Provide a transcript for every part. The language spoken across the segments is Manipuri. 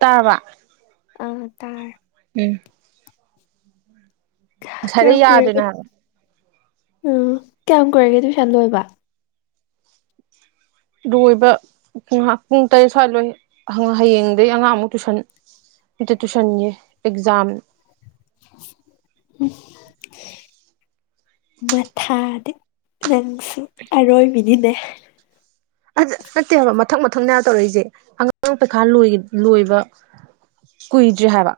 ꯇꯥꯔꯕ ꯑ ꯇꯥꯔꯦ ꯎꯝ ꯀꯌꯥꯝ ꯉꯁꯥꯏꯗꯩ ꯌꯥꯗ꯭ꯔꯤꯅꯦ ꯀꯨꯏꯔꯒꯦ ꯍꯥꯏꯕ ꯎꯝ ꯀꯌꯥꯝ ꯀꯨꯏꯔꯒꯦ ꯇꯨꯏꯁꯟ ꯂꯣꯏꯕ ꯂꯣꯏꯕ ꯉꯍ ꯄꯨꯡ ꯇꯔꯦꯠ ꯁ꯭ꯋꯥꯏ ꯂꯣꯏ ꯍꯌꯦꯡꯗꯩ ꯑꯉꯥꯡ ꯑꯃꯨꯛ ꯇꯨꯏꯁꯟ ꯗꯨ ꯇꯨꯁꯟꯒꯤ ꯑꯦꯛꯖꯥꯝ ꯎꯝ ꯃꯊꯥꯗꯤ ꯅꯪꯁꯨ ꯑꯔꯣꯏꯕꯤꯅꯤꯅꯦ ꯅꯠꯇꯦꯕ ꯃꯊꯪ ꯃꯊꯪ ꯇꯧꯔꯛꯏꯁꯦ ꯑꯉꯥꯡ ꯄꯩꯈꯥ ꯂꯣꯏꯕ ꯀꯨꯏꯗ꯭ꯔꯤ ꯍꯥꯏꯕ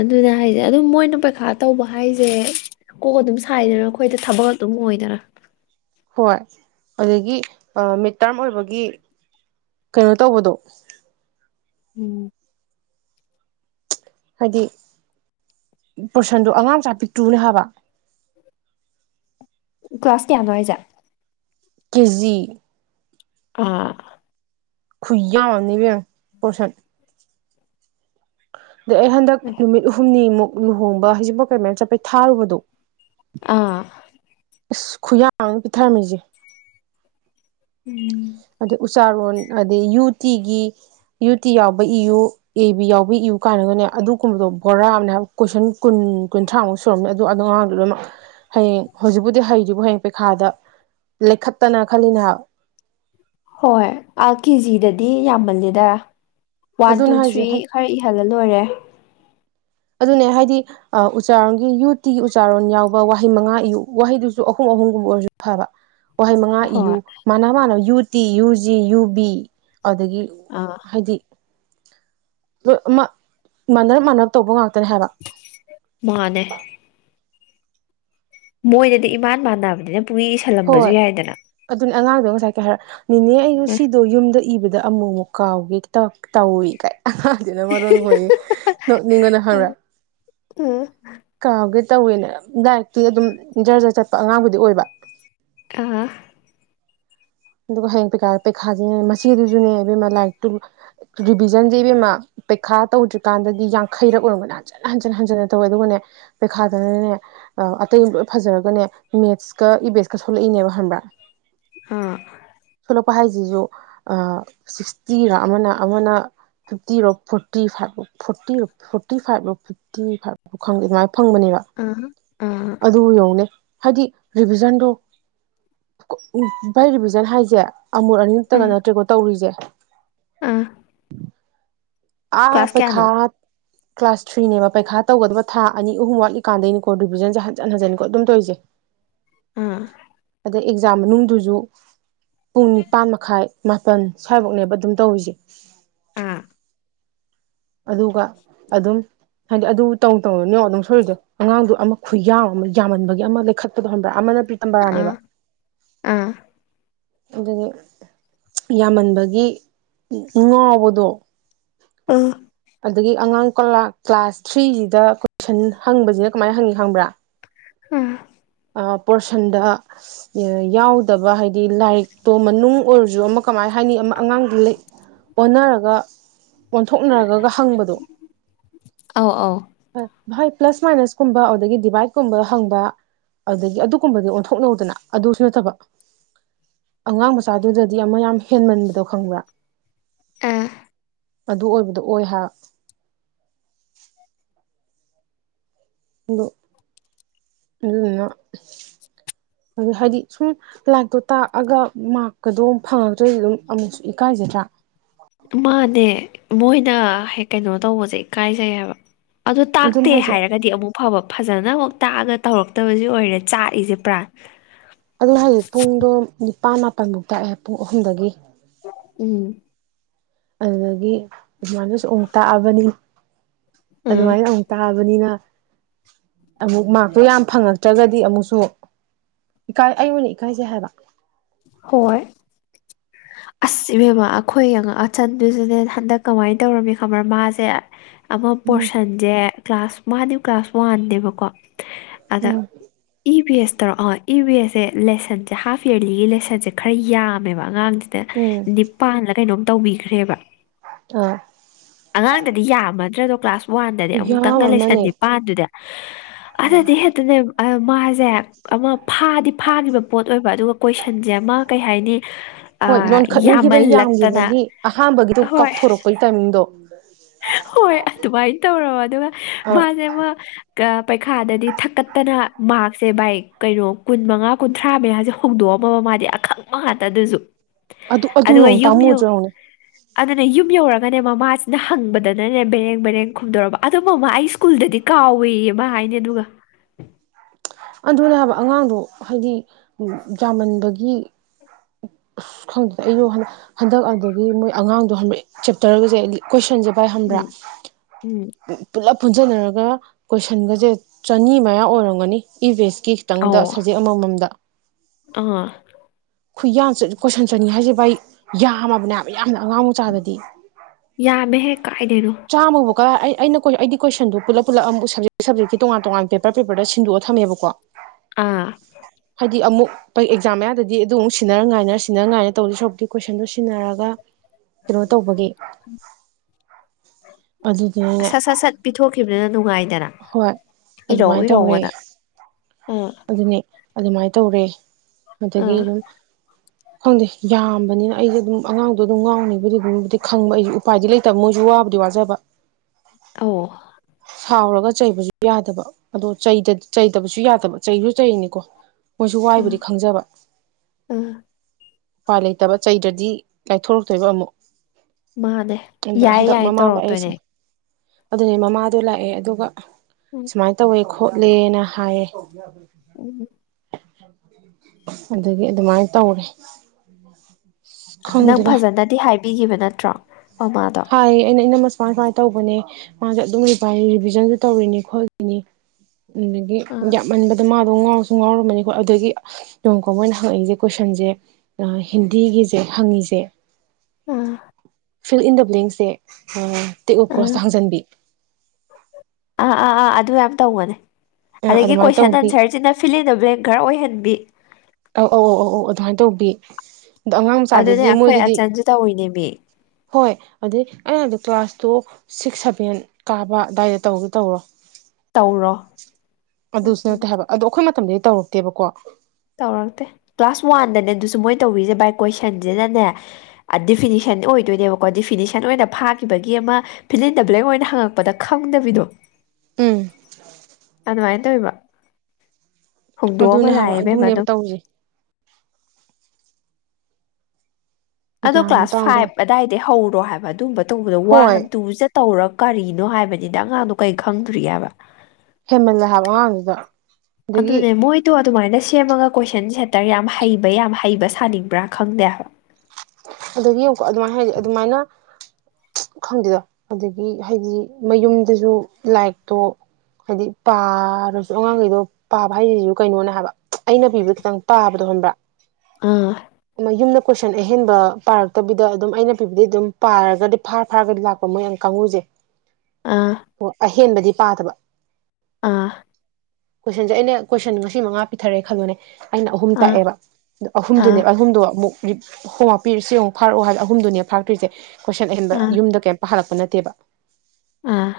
ꯑꯗꯨꯅꯦ ꯍꯥꯏꯁꯦ ꯑꯗꯨꯝ ꯃꯣꯏꯅ ꯄꯩꯈꯥ ꯇꯧꯕ ꯍꯥꯏꯁꯦ ꯀꯣꯛ ꯑꯗꯨꯝ ꯁꯥꯏꯗꯅ ꯑꯩꯈꯣꯏꯗ ꯊꯕꯛ ꯑꯗꯨꯝ ꯑꯣꯏꯗꯔ ꯍꯣꯏ ꯑꯗꯒꯤ ꯃꯤꯠ ꯇꯔꯝ ꯑꯣꯏꯕꯒꯤ ꯀꯩꯅꯣ ꯇꯧꯕꯗꯣ ꯎꯝ ꯍꯥꯏꯗꯤ ꯄꯣꯔꯁꯟꯗꯨ ꯑꯉꯥꯡ ꯃꯆꯥ ꯄꯤꯛꯇꯨꯅꯦ ꯍꯥꯏꯕ ꯀ꯭ꯂꯥꯁ ꯀꯌꯥꯅꯣ ꯍꯥꯏꯁꯦ ꯀꯦꯖꯤ ꯑꯥ ꯈꯨꯢꯌꯥꯝ ꯑꯝꯅꯤ ꯏꯕꯦꯝꯃ ꯄꯣꯁꯠ ꯗꯦ ꯑꯩ ꯍꯟꯗꯛ ꯅꯨꯃꯤꯠ ꯍꯨꯝꯅꯤꯃꯨꯛ ꯂꯨꯍꯣꯡꯕ ꯍꯧꯖꯤꯡꯄꯣꯠꯀ ꯂꯣꯢ ꯆꯠꯄꯩ ꯊꯥꯔꯨꯕꯗꯣ ꯑꯥ ꯑꯁ ꯈꯨꯌꯥ ꯑꯃ ꯄꯤꯊꯔꯝꯃꯤꯖꯦ ꯎꯝ ꯑꯗ ꯎꯆꯥꯔꯣꯟ ꯑꯗꯩ ꯌꯨꯇꯤꯒꯤ ꯌꯨꯇꯤ ꯌꯥꯎꯕ ꯏꯌꯨ ꯑꯦ ꯕꯤ ꯌꯥꯎꯕꯤ ꯏꯌꯨ ꯀꯥꯢꯅꯒꯅꯦ ꯑꯗꯨꯒꯨꯝꯕꯗꯣ ꯕꯣꯔꯥ ꯑꯃꯅꯦ ꯍꯥꯏꯕ ꯀꯣꯏꯁꯟ ꯀꯨꯟ ꯀꯨꯟꯊ꯭ꯔꯥꯃꯨꯛ ꯁꯨꯔꯝꯅꯤ ꯑꯗꯨ ꯑꯗꯣ ꯑꯉꯥꯡꯗꯣ ꯂꯣꯏꯃꯛ ꯍꯌꯦꯡ ꯍꯧꯖꯤꯛꯄꯨꯗꯤ ꯍꯩꯔꯤꯕ ꯍꯌꯦꯡ ꯄꯩꯈꯥꯗ ꯂꯩꯈꯠꯇꯅ ꯈꯂꯤꯅꯦꯍꯞ ꯍꯣꯏ ꯑ ꯀꯦꯖꯤꯗꯗꯤ ꯌꯥꯝꯃꯜꯂꯦꯗ ꯋꯥꯟ ꯇꯨ ꯑꯗꯨꯅ ꯍꯥꯏꯁꯦ ꯊ꯭ꯔꯤ ꯈꯔ ꯏꯍꯜꯂ ꯂꯣꯏꯔꯦ ꯑꯗꯨꯅꯦ ꯍꯥꯏꯗꯤ ꯑ ꯎꯆꯥꯔꯣꯟꯒꯤ ꯌꯨꯇꯤꯒꯤ ꯎꯆꯥꯔꯣꯟ ꯌꯥꯎꯕ ꯋꯥꯍꯩ ꯃꯉꯥ ꯏꯌꯨ ꯋꯥꯍꯩꯗꯨꯁꯨ ꯑꯍꯨꯝ-ꯑꯍꯨꯝꯒꯨꯝꯕ ꯑꯣꯏꯔꯗꯤ ꯐꯕ ꯋꯥꯍꯩ ꯃꯉꯥ ꯏꯌꯨ ꯍꯣꯏ ꯃꯥꯥꯟꯅ-ꯃꯥꯥꯟꯅꯕ ꯌꯨ-ꯇꯤ ꯌꯨ-ꯖꯤ ꯌꯨ-ꯕꯤ ꯑꯗꯒꯤ ꯑꯥ ꯍꯥꯏꯗꯤ ꯂꯣꯏ ꯑꯃ ꯃꯥꯟꯅꯔꯞ ꯃꯥꯟꯅꯔꯞ ꯇꯧꯕ ꯉꯥꯛꯇꯅꯦ ꯍꯥꯏꯕ ꯃꯥꯅꯦ ꯃꯣꯏꯗꯗꯤ ꯏꯃꯥꯟ ꯃꯥꯟꯅꯕꯅꯤꯅ ꯄꯨꯡꯏ ꯏꯁꯜꯂꯝꯕꯁꯨ ꯍꯣꯏ ꯌꯥꯏꯗꯅ ꯑꯗꯨꯅꯦ ꯑꯉꯥꯡꯗꯣ ꯉꯁꯥꯏ ꯀꯩ ꯍꯥꯏꯔꯛ ꯅꯦ-ꯅꯦ ꯑꯩꯩꯗꫭ ꯉꯁꯤꯗꯣ ꯌꯨꯝꯗ ꯏꯕꯗ ꯗ ꯑꯃꯨ ꯑꯃꯨꯛ ꯀꯥꯎꯒꯦ ꯇꯧ ꯇꯧꯏ ꯀꯥꯏ ꯁꯤꯅ ꯃꯔꫭꯟ ꯈꫭꯏꯌꯦ ꯅꫭꯛꯅꯤꯡꯕꯅ ꯑ ꯍꯧꯔꯦ ꯎꯝ ꯀꯥꯎꯒꯦ ꯇꯧꯔꯤꯅꯦ ꯂꯥꯏꯛꯇꯤ ꯑꯗꯨꯝ ꯖꯔ ꯖꯔ ꯆꯠꯄ ꯑꯉꯥꯡꯕꯨꯗꯤ ꯑꯣꯏꯕ ꯑꯥ ꯑꯗꯨꯒ ꯍꯌꯦꯡ ꯄꯩꯈꯥ ꯄꯩꯈꯥꯥꯁꯤꯅ ꯃꯆꯦꯗꯨꯖꯨꯅꯦ ꯏꯕꯦꯝꯃ ꯂꯥꯏꯔꯤꯛꯇꯨꯕꯨ ꯔꯤꯚꯤꯖꯟꯖꯦ ꯏꯕꯦꯝꯃ ꯄꯩꯈꯥ ꯇꯧꯗ꯭ꯔꯤꯀꯥꯟꯗꯗꯤ ꯌꯥꯡꯈꯩꯔꯛ ꯑꯣꯏꯔꯝꯒ ꯍꯟꯖꯤꯟ-ꯍꯟꯖꯤꯟ ꯍꯟꯖꯟꯅ ꯇꯧꯔꯦ ꯑꯗꯨꯒꯅꯦ ꯄꯩꯈꯥꯗꯅꯅꯦ ꯑ ꯑꯇꯩꯅ ꯂꯣꯏ ꯐꯖꯔꯒꯅꯦ ꯃꯦꯠꯁꯀ ꯏ. ꯕꯤ. ꯑꯦꯁ. ꯀ ꯁꫭꯜꯂꯛꯏꯅꯦꯕ ꯈꯪꯕ꯭ꯔꯥ ꯍꯥ ꯁꯣꯂꯛꯄ ꯍꯥꯏꯖꯤꯖꯨ ꯑ ꯁꯤꯛꯁꯇꯤꯔ ꯑꯃꯅ ꯑꯃꯅ ꯐꯤꯚꯇꯤ ꯔꯣꯞ ꯐꯣꯔꯇꯤ ꯐꯥꯏꯕꯔꯣ ꯐꯣꯔꯇꯤ ꯔꯣ ꯐꯣꯔꯇꯤ ꯐꯥꯏꯚ ꯂꯣ ꯐꯤꯚꯇꯤ ꯐꯥꯏꯚ ꯈꯪꯗꯦ ꯑꯗꯨꯃꯥꯏꯅ ꯐꯪꯕꯅꯦꯕ ꯎꯝ ꯑꯗꯨ ꯌꯧꯅꯦ ꯍꯥꯏꯗꯤ ꯔꯤꯚꯤꯖꯟꯗꯣ ꯎ ꯚꯩ ꯔꯤꯚꯤꯖꯟ ꯍꯥꯏꯁꯦ ꯑꯃꯨꯔ ꯑꯅꯤꯃꯛꯇꯒ ꯅꯠꯇ꯭ꯔꯦꯀꯣ ꯇꯧꯔꯤꯁꯦ ꯎꯝ ꯑꯥ ꯄꯩꯈꯥꯍꯠ ꯀ꯭ꯂꯥꯁ ꯊ꯭ꯔꯤꯅꯦꯕ ꯄꯩꯈꯥ ꯇꯧꯒꯗꯕ ꯊꯥ ꯑꯅꯤ ꯑꯍꯨꯝ ꯋꯥꯠꯂꯤꯀꯥꯟꯗꯩꯅꯤꯀꯣ ꯔꯤꯕꯤꯖꯟꯖꯦ ꯍꯟꯖꯟ ꯍꯟꯖꯟꯅꯤꯀꯣ ꯑꯗꯨꯝ ꯇꯧꯔꯤꯖꯦ [inaudible] ꯎꯝ ꯑꯗꯩ ꯑꯦꯛꯖꯥꯝ ꯃꯅꯨꯡꯗꯨꯖꯨ ꯄꯨꯡ ꯅꯤꯄꯥꯟ ꯃꯈꯥꯏ ꯃꯥꯄꯜ ꯁ꯭ꯋꯥꯏꯕꯧꯅꯦꯕ ꯑꯗꯨꯝ ꯇꯧꯔꯤꯖꯦ ꯑꯥ ꯑꯗꯨꯒ ꯑꯗꯨꯝ ꯍꯥꯏꯗꯤ ꯑꯗꯨ ꯇꯧ ꯇꯧꯅꯅꯦꯑꯣ ꯑꯗꯨꯝ ꯁꯣꯏꯔꯤꯖꯦ ꯑꯉꯥꯡꯗꯣ ꯑꯃ ꯈꯨꯌꯥꯝ ꯑꯃ ꯌꯥꯝꯃꯟꯕꯒꯤ ꯑꯃ ꯂꯩꯈꯠꯄꯗꯣ ꯍꯟꯕ꯭ꯔꯥ ꯑꯃꯅ ꯄꯤ ꯑꯥ ꯇꯝꯕꯔꯥꯅꯦꯕ ꯑꯥ ꯑꯥ ꯑꯗꯨꯗꯒꯤ ꯌꯥꯝꯃꯟꯕꯒꯤ ꯉꯥꯎꯕꯗꯣ ꯎꯝ ꯑꯗꯨꯒꯤ ꯑꯉꯥꯡ ꯀꯂꯥ ꯀ꯭ꯂꯥꯁ ꯊ꯭ꯔꯤꯖꯤꯗ ꯀꯣꯏꯁꯟ ꯍꯪꯕꯖꯤꯅ ꯀꯃꯥꯏꯅ ꯍꯪꯉꯤ ꯈꯪꯕ꯭ꯔꯥ ꯑꯥ ꯑꯥ ꯄꯣꯔꯁꯟꯗ ꯌꯥꯎꯗꯕ ꯍꯥꯏꯗꯤ ꯂꯥꯏꯔꯤꯛꯇꯣ ꯃꯅꯨꯡ ꯑꯣꯏꯔꯖꯨ ꯑꯃ ꯀꯃꯥꯏ ꯍꯥꯏꯅꯤ ꯑꯃ ꯑꯉꯥꯡꯗꯨ ꯂꯩ ꯑꯣꯟꯅꯔꯒ ꯑꯣꯟꯊꯣꯛꯅꯔꯒꯒ ꯍꯪꯕꯗꯣ ꯑꯧ ꯑꯧ ꯍꯣꯏ ꯑꯄ꯭ꯂꯁ ꯃꯥꯏꯅꯁ ꯀꯨꯝꯕ ꯑꯗꯨꯗꯒꯤ ꯗꯤꯚꯥꯏꯠ ꯀꯨꯝꯕ ꯍꯪꯕ ꯑꯗꯒꯤ ꯑꯗꯨꯒꯨꯝꯕꯗꯣ ꯑꯣꯟꯊꯣꯛꯅꯧꯗꯅ ꯑꯗꯨꯁꯨ ꯅꯠꯇꯕ ꯑꯉꯥꯡ ꯃꯆꯥꯗꯨꯗꯗꯤ ꯑꯃ ꯌꯥꯝ ꯍꯦꯟꯃꯟꯕꯗꯣ ꯈꯪꯕ꯭ꯔꯥ ꯑꯥ ꯑꯗꯨ ꯑꯣꯏꯕꯗꯣ ꯑꯣꯏ ꯍꯥꯏꯕ ꯑꯗꯣ ꯑꯗꯨꯗꯨꯅ ꯑꯗꯨ ꯍꯥꯏꯗꯤ ꯁꯨꯝ ꯂꯥꯏꯔꯤꯛꯇꯣ ꯇꯥꯛꯑꯒ ꯃ꯭ꯔꯛꯀꯗꯣ ꯐꯪꯉꯛꯇ꯭ꯔꯗꯤ ꯑꯗꯨꯝ ꯑꯃꯨꯛꯁꯨ ꯏꯀꯥꯏꯖꯗ꯭ꯔꯥ ꯃꯥꯅꯦ ꯃꯣꯏꯅ ꯍꯦꯛ ꯀꯩꯅꯣ ꯇꯧꯕꯁꯦ ꯏꯀꯥꯏꯖꯩ ꯍꯥꯏꯕ ꯑꯗꯨ ꯑꯗꯨꯅ ꯇꯥꯛꯇꯦ ꯍꯥꯏꯁꯦ ꯍꯥꯏꯔꯒꯗꯤ ꯑꯃꯨꯛ ꯐꯕ ꯐꯖꯅ ꯑꯃꯨꯛ ꯇꯥꯛꯑꯒ ꯇꯧꯔꯛꯇꯕꯖꯤ ꯑꯣꯏꯔꯦ ꯆꯥꯛꯏꯖꯦ ꯄ꯭ꯔꯥꯟ ꯑꯩꯅ ꯍꯥꯏꯗꯤ ꯄꯨꯡꯗꯣ ꯅꯤꯄꯥꯜ ꯃꯥꯄꯟꯕꯨꯛ ꯇꯥꯛꯑꯦ ꯄꯨꯡ ꯑꯍꯨꯝꯗꯒꯤ ꯎꯝ ꯑꯗꯨꯗꯒꯤ ꯑꯗꯨꯃꯥꯏꯅꯁꯨ ꯑꯃꯨꯛ ꯇꯥꯛꯑꯕꯅꯤ ꯎꯝ ꯑꯗꯨꯃꯥꯏꯅ ꯑꯃꯨꯛ ꯇꯥꯛꯑꯕꯅꯤ [unintelligible] ꯑꯃꯨꯛ ꯃꯥꯔꯛꯇꯣ ꯌꯥꯝ ꯐꯪꯉꯛꯇ꯭ꯔꯒꯗꯤ ꯑꯃꯨꯛꯁꯨ ꯏꯀꯥꯏ ꯑꯩ ꯑꯣꯏꯅ ꯏꯀꯥꯏꯖꯩ ꯍꯥꯏꯕ ꯍꯣꯏ ꯑꯁ ꯏꯕꯦꯝꯃ ꯑꯈꯣꯏ ꯑꯛ ꯑꯆꯟꯗꯨꯁꯨꯅꯦ ꯍꯟꯗꯛ ꯀꯃꯥꯏꯅ ꯇꯧꯔꯝꯃꯤ ꯈꯕ꯭ꯔ ꯃꯥꯁꯦ ꯑꯃ ꯎꯝ ꯄꯣꯔꯁꯟꯖꯦ ꯀ꯭ꯂꯥꯁ ꯃꯥꯗꯤ ꯀ꯭ꯂꯥꯁ ꯋꯥꯟꯅꯦꯕꯀꯣ ꯑꯗ ꯎꯝ ꯏ ꯚꯤ ꯑꯦꯁ ꯇꯔꯣꯑꯣ ꯑ ꯏ ꯕꯤ ꯑꯦꯁꯁꯦ ꯂꯦꯁꯟꯁꯦ ꯍꯥꯐ ꯏꯌꯔꯂꯤꯒꯤ ꯂꯦꯁꯟꯁꯦ ꯈꯔ ꯌꯥꯝꯃꯦꯕ ꯑꯉꯥꯡꯁꯦ ꯑꯗ ꯎꯝ ꯅꯤꯄꯥꯟꯂ ꯀꯩꯅꯣꯝ ꯇꯧꯕꯤꯈ꯭ꯔꯦꯕ ꯑꯥ ꯑꯉꯥꯡꯗꯗꯤ ꯌꯥꯝꯃꯗ꯭ꯔꯗꯣ ꯀ꯭ꯂꯥꯁ ꯋꯥꯟꯗꯗꯤ ꯈꯨꯌꯥꯝ ꯑꯃꯨꯛꯇꯪꯗ ꯂꯩꯁꯟ ꯑꯃꯅꯦ ꯅꯤꯄꯥꯟꯗꯨꯗ ꯃꯥꯅꯦ ꯑꯗꯗꯤ ꯍꯦꯛꯇꯅꯦ ꯑ ꯃꯥꯖꯦ ꯑꯃ ꯐꯥꯗꯤ ꯐꯥꯈꯤꯕ ꯄꯣꯠ ꯑꯣꯏꯕ ꯑꯗꯨꯒ ꯀꯣꯏꯁꯟꯁꯦ ꯑꯃ ꯀꯩ ꯍꯥꯏꯅꯤ ꯑ, ꯍꯣꯏ ꯂꯣꯟꯈꯠꯅꯈꯤꯕꯩ ꯌꯥꯝꯃꯜꯂꯛꯇꯅ ꯌꯥꯝꯒꯤꯕꯒꯤ ꯑꯍꯥꯟꯕꯒꯤꯗꯣ ꯍꯣꯏ ꯀꯥꯎꯊꯣꯔꯛꯄꯒꯤ ꯇꯥꯏꯃꯤꯡꯗꯣ ꯍꯣꯏ ꯑꯗꯨꯃꯥꯏꯅ ꯇꯧꯔꯕ ꯑꯗꯨꯒ ꯑꯥ ꯃꯥꯖꯦ ꯑꯃꯥ ꯀ ꯄꯩꯈꯥꯗꯗꯤ ꯊꯛꯀꯠꯇꯅ ꯃꯥꯔꯛꯁꯦ ꯕꯥꯏ ꯀꯩꯅꯣ ꯀꯨꯟ ꯃꯉꯥ ꯀꯨꯟꯊ꯭ꯔꯥ ꯃꯌꯥꯖꯦ ꯍꯨꯟꯗꯣꯛꯑꯝꯃꯕ ꯃꯥꯗꯤ ꯑꯈꯪꯕ ꯉꯥꯛꯇ ꯑꯗꯨꯖꯨ ꯑꯗꯨ ꯑꯗꯨ ꯑꯗꯨꯒ ꯌꯦꯡꯉꯨ ꯌꯨꯝ ꯌꯧ ꯄꯥꯝꯃꯨꯗ꯭ꯔꯣ ꯌꯦꯡꯉꯨꯅꯦ ꯑꯗꯨꯅꯦ ꯌꯨꯝ ꯌꯧꯔꯒꯅꯦ ꯃꯃꯥ ꯁꯤꯅ ꯍꯪꯕꯗꯅꯅꯦ ꯕꯔꯦꯡ ꯕꯔꯦꯡ ꯈꯨꯝꯗꯣꯔꯕ ꯑꯗꯨ ꯃꯃꯥ ꯑꯩ ꯁ꯭ꯀꯨꯜꯗꯗꯤ ꯀꯥꯎꯏ ꯃꯥ ꯍꯥꯏꯅꯤ ꯑꯗꯨꯒ ꯑꯗꯨꯅꯦ ꯍꯥꯏꯕ ꯑꯉꯥꯡꯗꯣ ꯍꯥꯏꯗꯤ ꯌꯥꯝꯃꯟꯕꯒꯤ [unintelligible] ꯁꯨ ꯈꯪꯗꯦꯗ ꯑꯩꯖꯨ ꯍꯟꯗꯛ ꯍꯟꯗꯛ ꯑꯗꯒꯤ ꯃꯣꯏ ꯑꯉꯥꯡꯗꯣ ꯍꯟ ꯃꯣꯏ ꯆꯦꯞꯇꯔꯒꯖꯦ ꯀꯣꯏꯁꯟꯖꯦ ꯕꯥꯏ ꯍꯝꯕ꯭ꯔꯥ ꯎꯝ ꯎꯝ ꯄꯨꯂꯞ ꯄꯨꯟꯁꯤꯟꯅꯔꯒ ꯀꯣꯏꯁꯟꯒꯖꯦ ꯆꯅꯤ ꯃꯌꯥ ꯑꯣꯏꯔꯝꯒꯅꯤ ꯏ ꯕꯤ ꯑꯦꯁꯀꯤ ꯇꯪꯗ ꯑꯧ ꯁꯕꯖꯦꯛ ꯑꯃꯃꯝꯗ ꯑꯥ ꯈꯨꯌꯥꯠꯆꯦ ꯀꯣꯏꯁꯟ ꯆꯅꯤ ꯍꯥꯏꯖꯦ ꯚꯥꯏ ꯌꯥꯝꯃꯕꯅꯦ ꯍꯥꯏꯕ ꯌꯥꯝꯅ ꯑꯉꯥꯡ ꯃꯆꯥꯗꯗꯤ ꯌꯥꯝꯃꯦꯍꯦ ꯀꯥꯏꯗꯩꯅꯣ ꯆꯥꯝꯃꯕꯨ ꯀꯔꯥꯏ ꯑꯩ ꯑꯩꯅ ꯀ‌ꯣꯏ ꯑꯗꯩ ꯀ‌ꯣꯏꯁꯟ ꯗꯨ ꯄꯨꯂꯞ ꯄꯨꯂꯞ ꯑꯃꯨꯛ ꯁꯕꯖꯦꯛ ꯁꯕꯖꯦꯛ ꯀꯤ ꯇ‌ꯣꯉꯥꯟ ꯇꯣꯉꯥꯟ ꯄꯦꯄꯔ ꯄꯦꯄꯔꯗ ꯁꯤꯟꯗꯣꯛꯑ ꯊꯝꯃꯦꯕꯀꯣ ꯑꯥ ꯍꯥꯏꯗꯤ ꯑꯃꯨꯛ ꯄꯩ ꯑꯦꯛꯖꯥꯝ ꯑꯌꯥꯗꯗꯤ ꯑꯗꯨꯝꯨꯛ ꯁꯤꯟꯅꯔ ꯉꯥꯏꯅꯔ ꯁꯤꯟꯅꯔ ꯉꯥꯏꯅ ꯇꯧꯗ‌ꯣꯏ ꯁꯔꯨꯛꯄꯨꯗꯤ ꯀꯣꯏꯁꯟꯗꯣ ꯁꯤꯟꯅꯔꯒ ꯀꯩꯅꯣ ꯇꯧꯕꯒꯤ ꯑꯗꯨꯗꯨꯅꯅꯦ ꯑꯁꯥ ꯁꯥ ꯁꯥꯠ ꯄꯤꯊꯣꯛꯈꯤꯕꯅ ꯅꯨꯉꯥꯏꯗꯅ ꯍꯣꯏ ꯏꯔꯧ ꯏꯔꯧ ꯑꯅꯥ ꯎꯝ ꯑꯗꯨꯅ‌ꯦ ꯑꯗꯨꯃꯥꯏ ꯇꯧꯔꯦ ꯑꯗꯒꯤ ꯑꯥ ꯑꯗꯨꯝ ꯈꯪꯗꯦ ꯌꯥꯝꯕꯅꯤꯅ ꯑꯩꯖ‌ꯦ ꯑꯗꯨꯝ ꯑꯉꯥꯡꯗꯣ ꯑꯗꯨꯝ ꯉꯥꯎꯔꯅꯤꯕꯨꯗꯤ ꯑꯗꯨꯝꯕꯨꯗꯤ ꯈꯪꯕ ꯑꯩꯖꯨ ꯎꯄꯥꯏꯗꯤ ꯂꯩꯇꯕ ꯃꯣꯏꯖꯨ ꯋꯥꯕꯨꯗꯤ ꯋꯥꯖꯕ ꯑꯧ ꯁꯥꯎꯔꯒ ꯆꯩꯕꯁꯨ ꯌꯥꯗꯕ ꯑꯗꯣ ꯆꯩꯗ ꯆꯩꯗꯕꯁꯨ ꯌꯥꯗꯕ ꯆꯩꯖꯨ ꯆꯩꯅꯤꯀꯣ ꯃꯣꯏꯁꯨ ꯋꯥꯏꯕꯨꯗꯤ ꯈꯪꯖꯕ ꯑꯥ ꯄꯥꯏ ꯂꯩꯇꯕ ꯆꯩꯗ꯭ꯔꯗꯤ ꯀꯥꯏꯊꯣꯔꯛꯇꯣꯏꯕ ꯑꯃꯨꯛ ꯃꯥꯅꯦ ꯑꯗ ꯌꯥꯏ ꯍꯟꯇꯛ ꯌꯥꯏ ꯃꯃꯥꯗ ꯇꯧꯔꯛꯇꯣꯏꯅꯦ ꯑꯩꯁ‌ꯦ ꯑꯗꯨꯅꯦ ꯃꯃꯥꯗꯣ ꯂꯥꯛꯑꯦ ꯑꯗꯨꯒ ꯎꯝ ꯁꯨꯃꯥꯏꯟ ꯇꯧꯋꯦ ꯈꯣꯠꯂꯦꯅ ꯍꯥꯏꯌꯦ ꯎꯝ ꯑꯗꯨꯒꯤ ꯑꯗꯨꯃꯥꯏꯟ ꯇꯧꯔꯦ ꯅꯪ ꯈꯪꯗꯦꯗ ꯐꯖꯅꯗꯤ ꯍꯥꯏꯕꯤꯒꯤꯕ ꯅꯠꯇ꯭ꯔꯣ ꯃꯃꯥꯗꯣ ꯍꯥꯏꯌꯦ ꯑꯩꯅ ꯏꯅꯝꯃ ꯁꯨꯃꯥꯏ ꯁꯨꯃꯥꯏ ꯇꯧꯕꯅꯦ ꯃꯥꯖ‌ꯦ ꯑꯗꯨꯝ ꯔꯤꯕꯥꯏ ꯔꯤꯚꯥꯖꯟꯖꯨ ꯇꯧꯔꯤꯅꯤ ꯈꯣꯠꯂꯤꯅꯤ ꯑꯗꯒꯤ ꯑꯥ ꯌꯥꯃꯟꯕ ꯗ ꯃꯥꯗꯣ ꯉꯥꯎꯁꯨ ꯉꯥꯎꯔꯝꯃꯅꯤꯀꯣ ꯑꯗꯒꯤ ꯌ‌ꯣꯡ ꯀꯣ ꯃꯣꯏꯅ ꯍꯉꯛꯏꯖ‌ꯦ ꯀꯣꯏꯁꯟꯖ‌ꯦ ꯑꯥ ꯍꯤꯟꯗꯤꯒꯤꯖ‌ꯦ ꯍꯪꯉꯤꯖ‌ꯦ ꯑꯥ ꯐꯤꯜ ꯏꯟ ꯗ ꯕ꯭ꯂꯦꯡꯁꯦ ꯑꯥ ꯇꯤꯛ ꯑꯣ ꯑꯥ ꯀ꯭ꯔꯣꯁꯇ ꯍꯪꯖꯟꯕꯤ ꯑꯥ ꯑꯥ ꯑꯥ ꯑꯗꯨ ꯌꯥꯝ ꯇꯧꯕꯅꯦ ꯑ ꯑꯗꯒꯤ ꯑꯗꯨꯃꯥꯏꯅ ꯀꯣꯏꯁꯟ ꯇꯧꯕꯤ ꯑꯟꯁꯔꯖꯤꯅ ꯐꯤꯜ ꯏꯟꯗ ꯕ꯭ꯂ‌ꯦꯡ ꯈꯔꯥ ꯑꯣꯏꯍꯟꯕꯤ ꯑꯧ ꯑꯧ ꯑꯧ ꯑꯧ ꯑꯧ ꯑꯗꯨꯃꯥꯏꯟ ꯇꯧꯕꯤ ꯑꯗꯣ ꯑꯉꯥꯡ ꯑꯗꯨꯅꯦ ꯃꯆꯥꯗꯨꯗꯤ ꯑꯩꯈꯣꯏ ꯃꯣꯏꯗꯗꯤ ꯑꯆꯟꯁꯨ ꯇꯧꯔꯤꯅꯦꯃꯤ ꯍꯣꯏ ꯑꯗꯩ ꯑꯩ ꯍꯥꯏꯕꯗꯤ ꯀ꯭ꯂꯥꯁ ꯇꯣ ꯁꯤꯛꯁ ꯁꯚꯦꯟ ꯀꯥꯕ ꯑꯗꯥꯏꯗ ꯇꯧꯒꯦ ꯇꯧꯔꯣ ꯇꯧꯔꯣ ꯑꯗꯨꯁꯨ ꯅꯠꯇꯦ ꯑꯗꯨꯅꯦ ꯍꯥꯏꯕ ꯑꯗꯣ ꯑꯈꯣꯏ ꯃꯇꯝꯗꯗꯤ ꯇꯧꯔꯛꯇꯦꯕꯀꯣ ꯇꯧꯔꯛꯇꯦ ꯀ꯭ꯂꯥꯁ ꯋꯥꯟꯗꯅꯦ ꯑꯗꯨꯁꯨ ꯃꯣꯏ ꯇꯧꯕꯤꯔꯤꯖ‌ꯦ ꯕꯥꯏ ꯀꯣꯏꯁꯟꯖꯤꯅꯅꯦ ꯑꯥ ꯗꯤꯐꯤꯅꯤꯁꯟ ꯑꯣꯏꯗꯣꯏꯅꯦꯕꯀꯣ ꯗꯤꯐꯤꯅꯤꯁꯟ ꯑꯣꯏꯅ ꯐꯥꯈꯤꯕꯒꯤ ꯑꯃꯥ ꯐꯤꯜ ꯏꯟꯗ ꯕ꯭ꯂꯦꯡ ꯑꯣꯏꯅ ꯍꯪꯉꯛꯄꯗ ꯈꯪꯗꯕꯤꯗꯣ ꯎꯝ ꯑꯗꯨꯃꯥꯏꯟ ꯇ‌ꯧꯏꯕ ꯑꯗꯨꯅꯦ ꯍꯥꯏꯕ ꯑꯗꯨꯅꯦꯕ ꯇꯧꯔꯤꯖ‌ꯦ ꯑꯗꯣ ꯒ꯭ꯌꯥꯟ ꯑꯃ ꯀ꯭ꯂꯥꯁ ꯇꯥꯗꯦ ꯐꯥꯏꯚ ꯑꯗꯥꯏꯗꯩ ꯍꯧꯔꯣ ꯍꯥꯏꯕ ꯑꯗꯨꯝꯕ ꯇꯧꯕꯗꯣ ꯋꯥꯟ ꯍꯣꯏ ꯇꯨ ꯖꯠ ꯇꯧꯔ ꯀꯔꯤꯅꯣ ꯍꯥꯏꯕꯅꯤꯗ ꯑꯉꯥꯡꯗꯣ ꯀꯩ ꯈꯪꯗ꯭‌ꯣꯔꯤꯒ‌ꯦ ꯍꯥꯏꯕ ꯍꯦꯃꯟꯂ‌ꯦ ꯍꯥꯏꯕ ꯑꯉꯥꯡꯗꯨꯗ ꯑꯗꯒꯤ ꯑꯗꯨꯅꯦ ꯃꯣꯏ ꯇ‌ꯣ ꯑꯗꯨꯃꯥꯏꯅ ꯁꯦꯝꯃꯒ ꯀꯣꯏꯁꯟ ꯁꯦꯟꯇꯔ ꯌꯥꯝ ꯍꯩꯕ ꯌꯥꯝ ꯍꯩꯕ ꯁꯥꯅꯤꯡꯕ꯭ꯔꯥ ꯈꯪꯗꯦ ꯑꯗꯒꯤ ꯌꯦꯉꯨꯀꯣ ꯑꯗꯨꯃꯥꯏꯅ ꯍꯥꯏ ꯑꯗꯨꯃꯥꯏꯅ ꯈꯪꯗꯦꯗ ꯑꯗꯒꯤ ꯍꯥꯏꯗꯤ ꯃꯌꯨꯝꯗꯖꯨ ꯂꯥꯏꯛꯇꯣ ꯍꯥꯏꯗꯤ ꯄꯥꯔꯖꯨ ꯑꯉꯥꯡꯒꯩꯗꯣ ꯄꯥꯕ ꯍꯥꯏꯖꯤꯖꯨ ꯀꯩꯅꯣꯅꯦ ꯍꯥꯏꯕ ꯑꯩꯅ ꯄꯤꯕ ꯈꯤꯇꯪ ꯄꯥꯕꯗꯣ ꯈꯝꯕ꯭ꯔꯥ ꯑꯥ ꯃꯌꯨꯝꯗ ꯀꯣꯏꯁꯟ ꯑꯍꯦꯟꯕ ꯄꯥꯔꯛꯇꯕꯤꯗ ꯑꯗꯨꯝ ꯑꯩꯅ ꯄꯤꯕꯗ ꯑꯗꯨꯝ ꯄꯥꯔꯒꯗꯤ ꯐꯥꯔ ꯐꯥꯔꯒꯗꯤ ꯂꯥꯛꯄ ꯃꯣꯏ ꯀꯥꯡꯕꯨꯁꯦ [unintelligible] ꯑꯥ ꯑꯣ ꯑꯍꯦꯟꯕꯗꯤ ꯄꯥꯗꯕ ꯑꯥ ꯀꯣꯏꯁꯟꯁꯦ ꯑꯩꯅ ꯀꯣꯏꯁꯟ ꯉꯁꯤ ꯃꯉꯥ ꯄꯤꯊꯔꯦ ꯈꯜꯂꯣꯅꯦ ꯑꯩꯅ ꯑꯍꯨꯝ ꯑꯥ ꯇꯥꯛꯑꯦꯕ ꯑ ꯑꯥ ꯑꯍꯨꯝꯗꯨꯅꯦ ꯑꯍꯨꯝꯗꯣ ꯑꯃꯨꯛ ꯍꯣꯝꯋꯛꯄꯤꯔ ꯁꯤ ꯑꯃꯨꯛ ꯐꯥꯔꯛꯑꯣ ꯍꯥꯏꯕ ꯑꯍꯨꯝꯗꯨꯅꯦ ꯐꯥꯔꯛꯇ꯭ꯔꯤꯁꯦ ꯀꯣꯏꯁꯟ ꯑꯍꯦꯟꯕ ꯑꯥ ꯌꯨꯝꯗ ꯀꯩꯝ ꯄꯍꯜꯂꯛꯄ ꯅꯠꯇꯦꯕ ꯑꯥ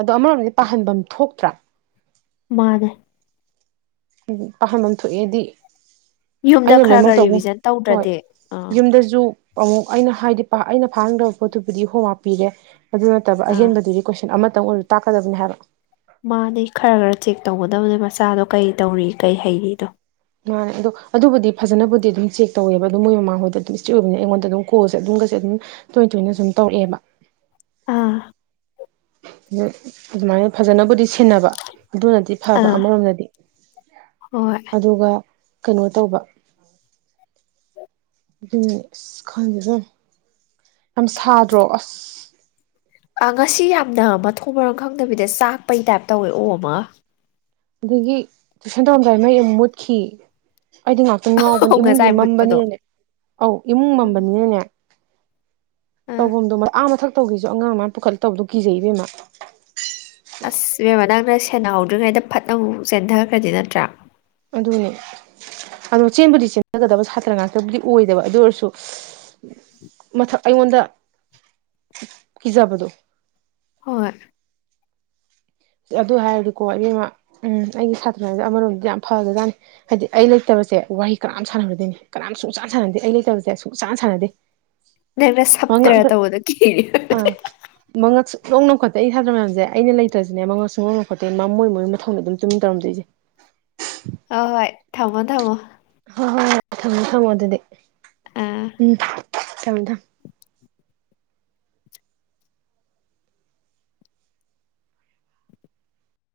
ꯑꯗꯣ ꯑꯃꯔꯣꯝꯗꯗꯤ ꯄꯥꯍꯟꯐꯝ ꯊꯣꯛꯇ꯭ꯔꯥ ꯃꯥꯅꯦ ꯄꯥꯍꯟꯕꯝ ꯊꯣꯛꯑꯦꯗꯤ ꯌꯨꯝꯗ ꯑꯩꯅ ꯈꯔ ꯈꯔ ꯔꯤꯚꯤꯖꯟ ꯇꯧꯗ꯭ꯔꯗꯤ ꯑꯥ ꯟꯗꯁꯨ ꯑꯃꯨꯛ ꯑꯩꯅ ꯍꯥꯏꯗꯤ ꯑꯩꯅ ꯐꯥꯍꯟꯈꯔꯥꯕ ꯄꯣꯠꯇꯨꯕꯨꯗꯤ ꯍꯣꯝꯋꯛ ꯄꯤꯔꯦ ꯑꯗꯨ ꯅꯠꯇꯕ ꯑꯥ ꯑꯍꯦꯟꯕꯗꯨꯗꯤ ꯀꯣꯏꯁꯟ ꯑꯃꯇꯪ ꯑꯣꯏꯔ ꯇꯥꯛꯀꯗꯕꯅꯦ ꯍꯥꯏꯕ ꯃꯥꯅꯦ ꯈꯔ ꯈꯔ ꯆꯦꯛ ꯇꯧꯒꯗꯕꯅꯦ ꯃꯆꯥꯗꯣ ꯀꯩ ꯇꯧꯔꯤ ꯀꯩ ꯍꯩꯔꯤꯗꯣ ꯃꯥꯅꯦ ꯑꯗꯣ ꯑꯗꯨꯕꯨꯗꯤ ꯐꯖꯅꯕꯨꯗꯤ ꯑꯗꯨꯝ ꯆꯦꯛ ꯇꯧꯋꯦꯕ ꯑꯗꯨꯝ ꯃꯣꯏ ꯃꯃꯥꯍꯣꯏꯗꯤ ꯑꯗꯨꯝ ꯏꯁꯇ꯭ꯔꯤꯛ ꯑꯣꯏꯕꯅꯤ ꯑꯩꯉꯣꯟꯗ ꯑꯗꯨꯝ ꯀꯣꯜꯁꯦ ꯑꯗꯨꯝꯒꯁꯦ ꯑꯗꯨꯝ ꯇꯣꯏ ꯇꯣꯏꯅ ꯁꯨꯝ ꯇꯧꯔꯛꯑꯦꯕ ꯑꯥ ꯑꯗꯨꯃꯥꯏꯅ ꯐꯖꯅꯕꯨꯗꯤ ꯁꯦꯟꯅꯕ ꯑꯗꯨꯅꯗꯤ ꯐꯕ ꯑꯥ ꯑꯃꯔꯣꯝꯗꯗꯤ ꯍꯣꯏ ꯑꯗꯨꯒ ꯀꯩꯅꯣ ꯇꯧꯕ ꯑꯗꯨꯅꯦ ꯑꯁ ꯈꯪꯗ꯭ꯔꯦ ꯌꯥꯝ ꯁꯥꯗ꯭ꯔꯣ ꯑꯁ ꯑꯒꯁꯁꯤ ꯌꯥꯝꯅ ꯃꯊꯣꯡ ꯃꯔꯝ ꯈꯪꯗꯕꯤꯗ ꯆꯥꯛꯄꯩ ꯇꯥꯏꯞ ꯇꯧꯋꯦ ꯑꯣ ꯃ ꯑꯗꯒꯤ ꯇꯨꯏꯁꯟ ꯇꯧꯔꯝꯗꯥꯏ ꯃꯩ ꯑꯃꯨꯛ ꯃꯨꯠꯈꯤ ꯑꯩꯗꯤ ꯉꯥꯛꯇꯪ ꯉꯥꯎꯕꯅꯦ ꯏꯃꯨꯡꯁꯦ ꯉꯁꯥꯏ ꯃꯨꯠꯄꯗꯣ ꯃꯝꯕꯅꯤꯅꯅꯦ ꯑꯧ ꯏꯃꯨꯡ ꯃꯝꯕꯅꯤꯅꯅꯦ ꯑꯥ ꯇꯧꯐꯝꯗꯣ ꯑꯥ ꯃꯊꯛ ꯇꯧꯒꯦꯁꯨ ꯑꯉꯥꯡ ꯃꯌꯥꯝ ꯄꯨꯈꯠꯂ ꯇꯧꯕꯗꯣ ꯀꯤꯖꯩ ꯏꯕꯦꯝꯃ ꯑꯁ ꯏꯕꯦꯝꯃ ꯅꯪꯅ ꯁꯦꯟꯅꯍꯧꯗ꯭ꯔꯤꯉꯩꯗ ꯐꯠ ꯑꯃꯨꯛ ꯆꯦꯟꯗꯈ꯭ꯔꯗꯤ ꯅꯠꯇ꯭ꯔꯥ ꯑꯗꯨꯅꯦ ꯑꯗꯣ ꯆꯦꯟꯕꯨꯗꯤ ꯆꯦꯟꯗꯒꯗꯕ ꯁꯥꯇ꯭ꯔ ꯉꯥꯛꯇꯕꯨꯗꯤ ꯑꯣꯏꯗꯕ ꯑꯗꯨ ꯑꯣꯏꯔꯁꯨ ꯃꯊꯛ ꯑꯩꯉꯣꯟꯗ ꯀꯤꯖꯕꯗꯣ ꯍꯣꯏ ꯑꯗꯨ ꯍꯥꯏꯔꯗꯤꯀꯣ ꯏꯕꯦꯝꯃ ꯎꯝ ꯑꯩꯒꯤ ꯁꯥꯇ꯭ꯔ ꯃꯌꯥꯝꯁꯦ ꯑꯃꯔꯣꯝꯗꯗꯤ ꯌꯥꯝ ꯐꯒꯖꯥꯠꯅꯤ ꯍꯥꯏꯗꯤ ꯑꯩ ꯂꯩꯇꯕꯁꯦ ꯋꯥꯍꯩ ꯀꯅꯥꯝ ꯁꯥꯟꯅꯔꯣꯏꯗꯣꯏꯅꯤ ꯀꯅꯥꯝ ꯁꯨꯡꯁꯥꯟ ꯁꯥꯟꯅꯗꯦ ꯑꯩ ꯂꯩꯇꯕꯖꯦ ꯁꯨꯡꯁꯥꯟ ꯁꯥꯟꯅꯗꯦ [inaudible] ꯅꯪꯅ ꯃꯉꯛ ꯁꯞꯇ꯭ꯔ ꯑꯝꯇ ꯇꯧꯕꯗ ꯀꯤꯔꯤ ꯑꯥ ꯑꯣꯏꯔꯝꯅꯤ ꯃꯉꯛ ꯁꯨꯡꯅꯣꯡ ꯅꯣꯡꯈꯠꯇꯦ ꯑꯩ ꯁꯥꯇ꯭ꯔꯥ ꯃꯌꯥꯝꯖꯦ ꯑꯩꯅ ꯂꯩꯇ꯭ꯔ ꯖꯨꯅꯦ ꯃꯉꯛ ꯁꯨꯡꯅꯣꯡ ꯅꯣꯡꯈꯠꯇꯦ ꯃꯥ ꯃꯣꯏ ꯃꯣꯏ ꯃꯊꯧꯅꯦ ꯑꯗꯨꯝ ꯇꯨꯃꯤꯟ ꯇꯧꯔꯝꯗꯨꯏꯖꯦ ꯑ ꯍꯣꯏ ꯊꯝꯃꯣ ꯊꯝꯃꯣ ꯍꯣꯏ ꯍꯣꯏ ꯍꯣꯏ ꯊꯝꯃꯣ ꯊꯝꯃꯣ ꯑꯗꯨꯗꯤ ꯑꯥ ꯎꯝ ꯊꯝꯃꯦ ꯊꯝꯃꯦ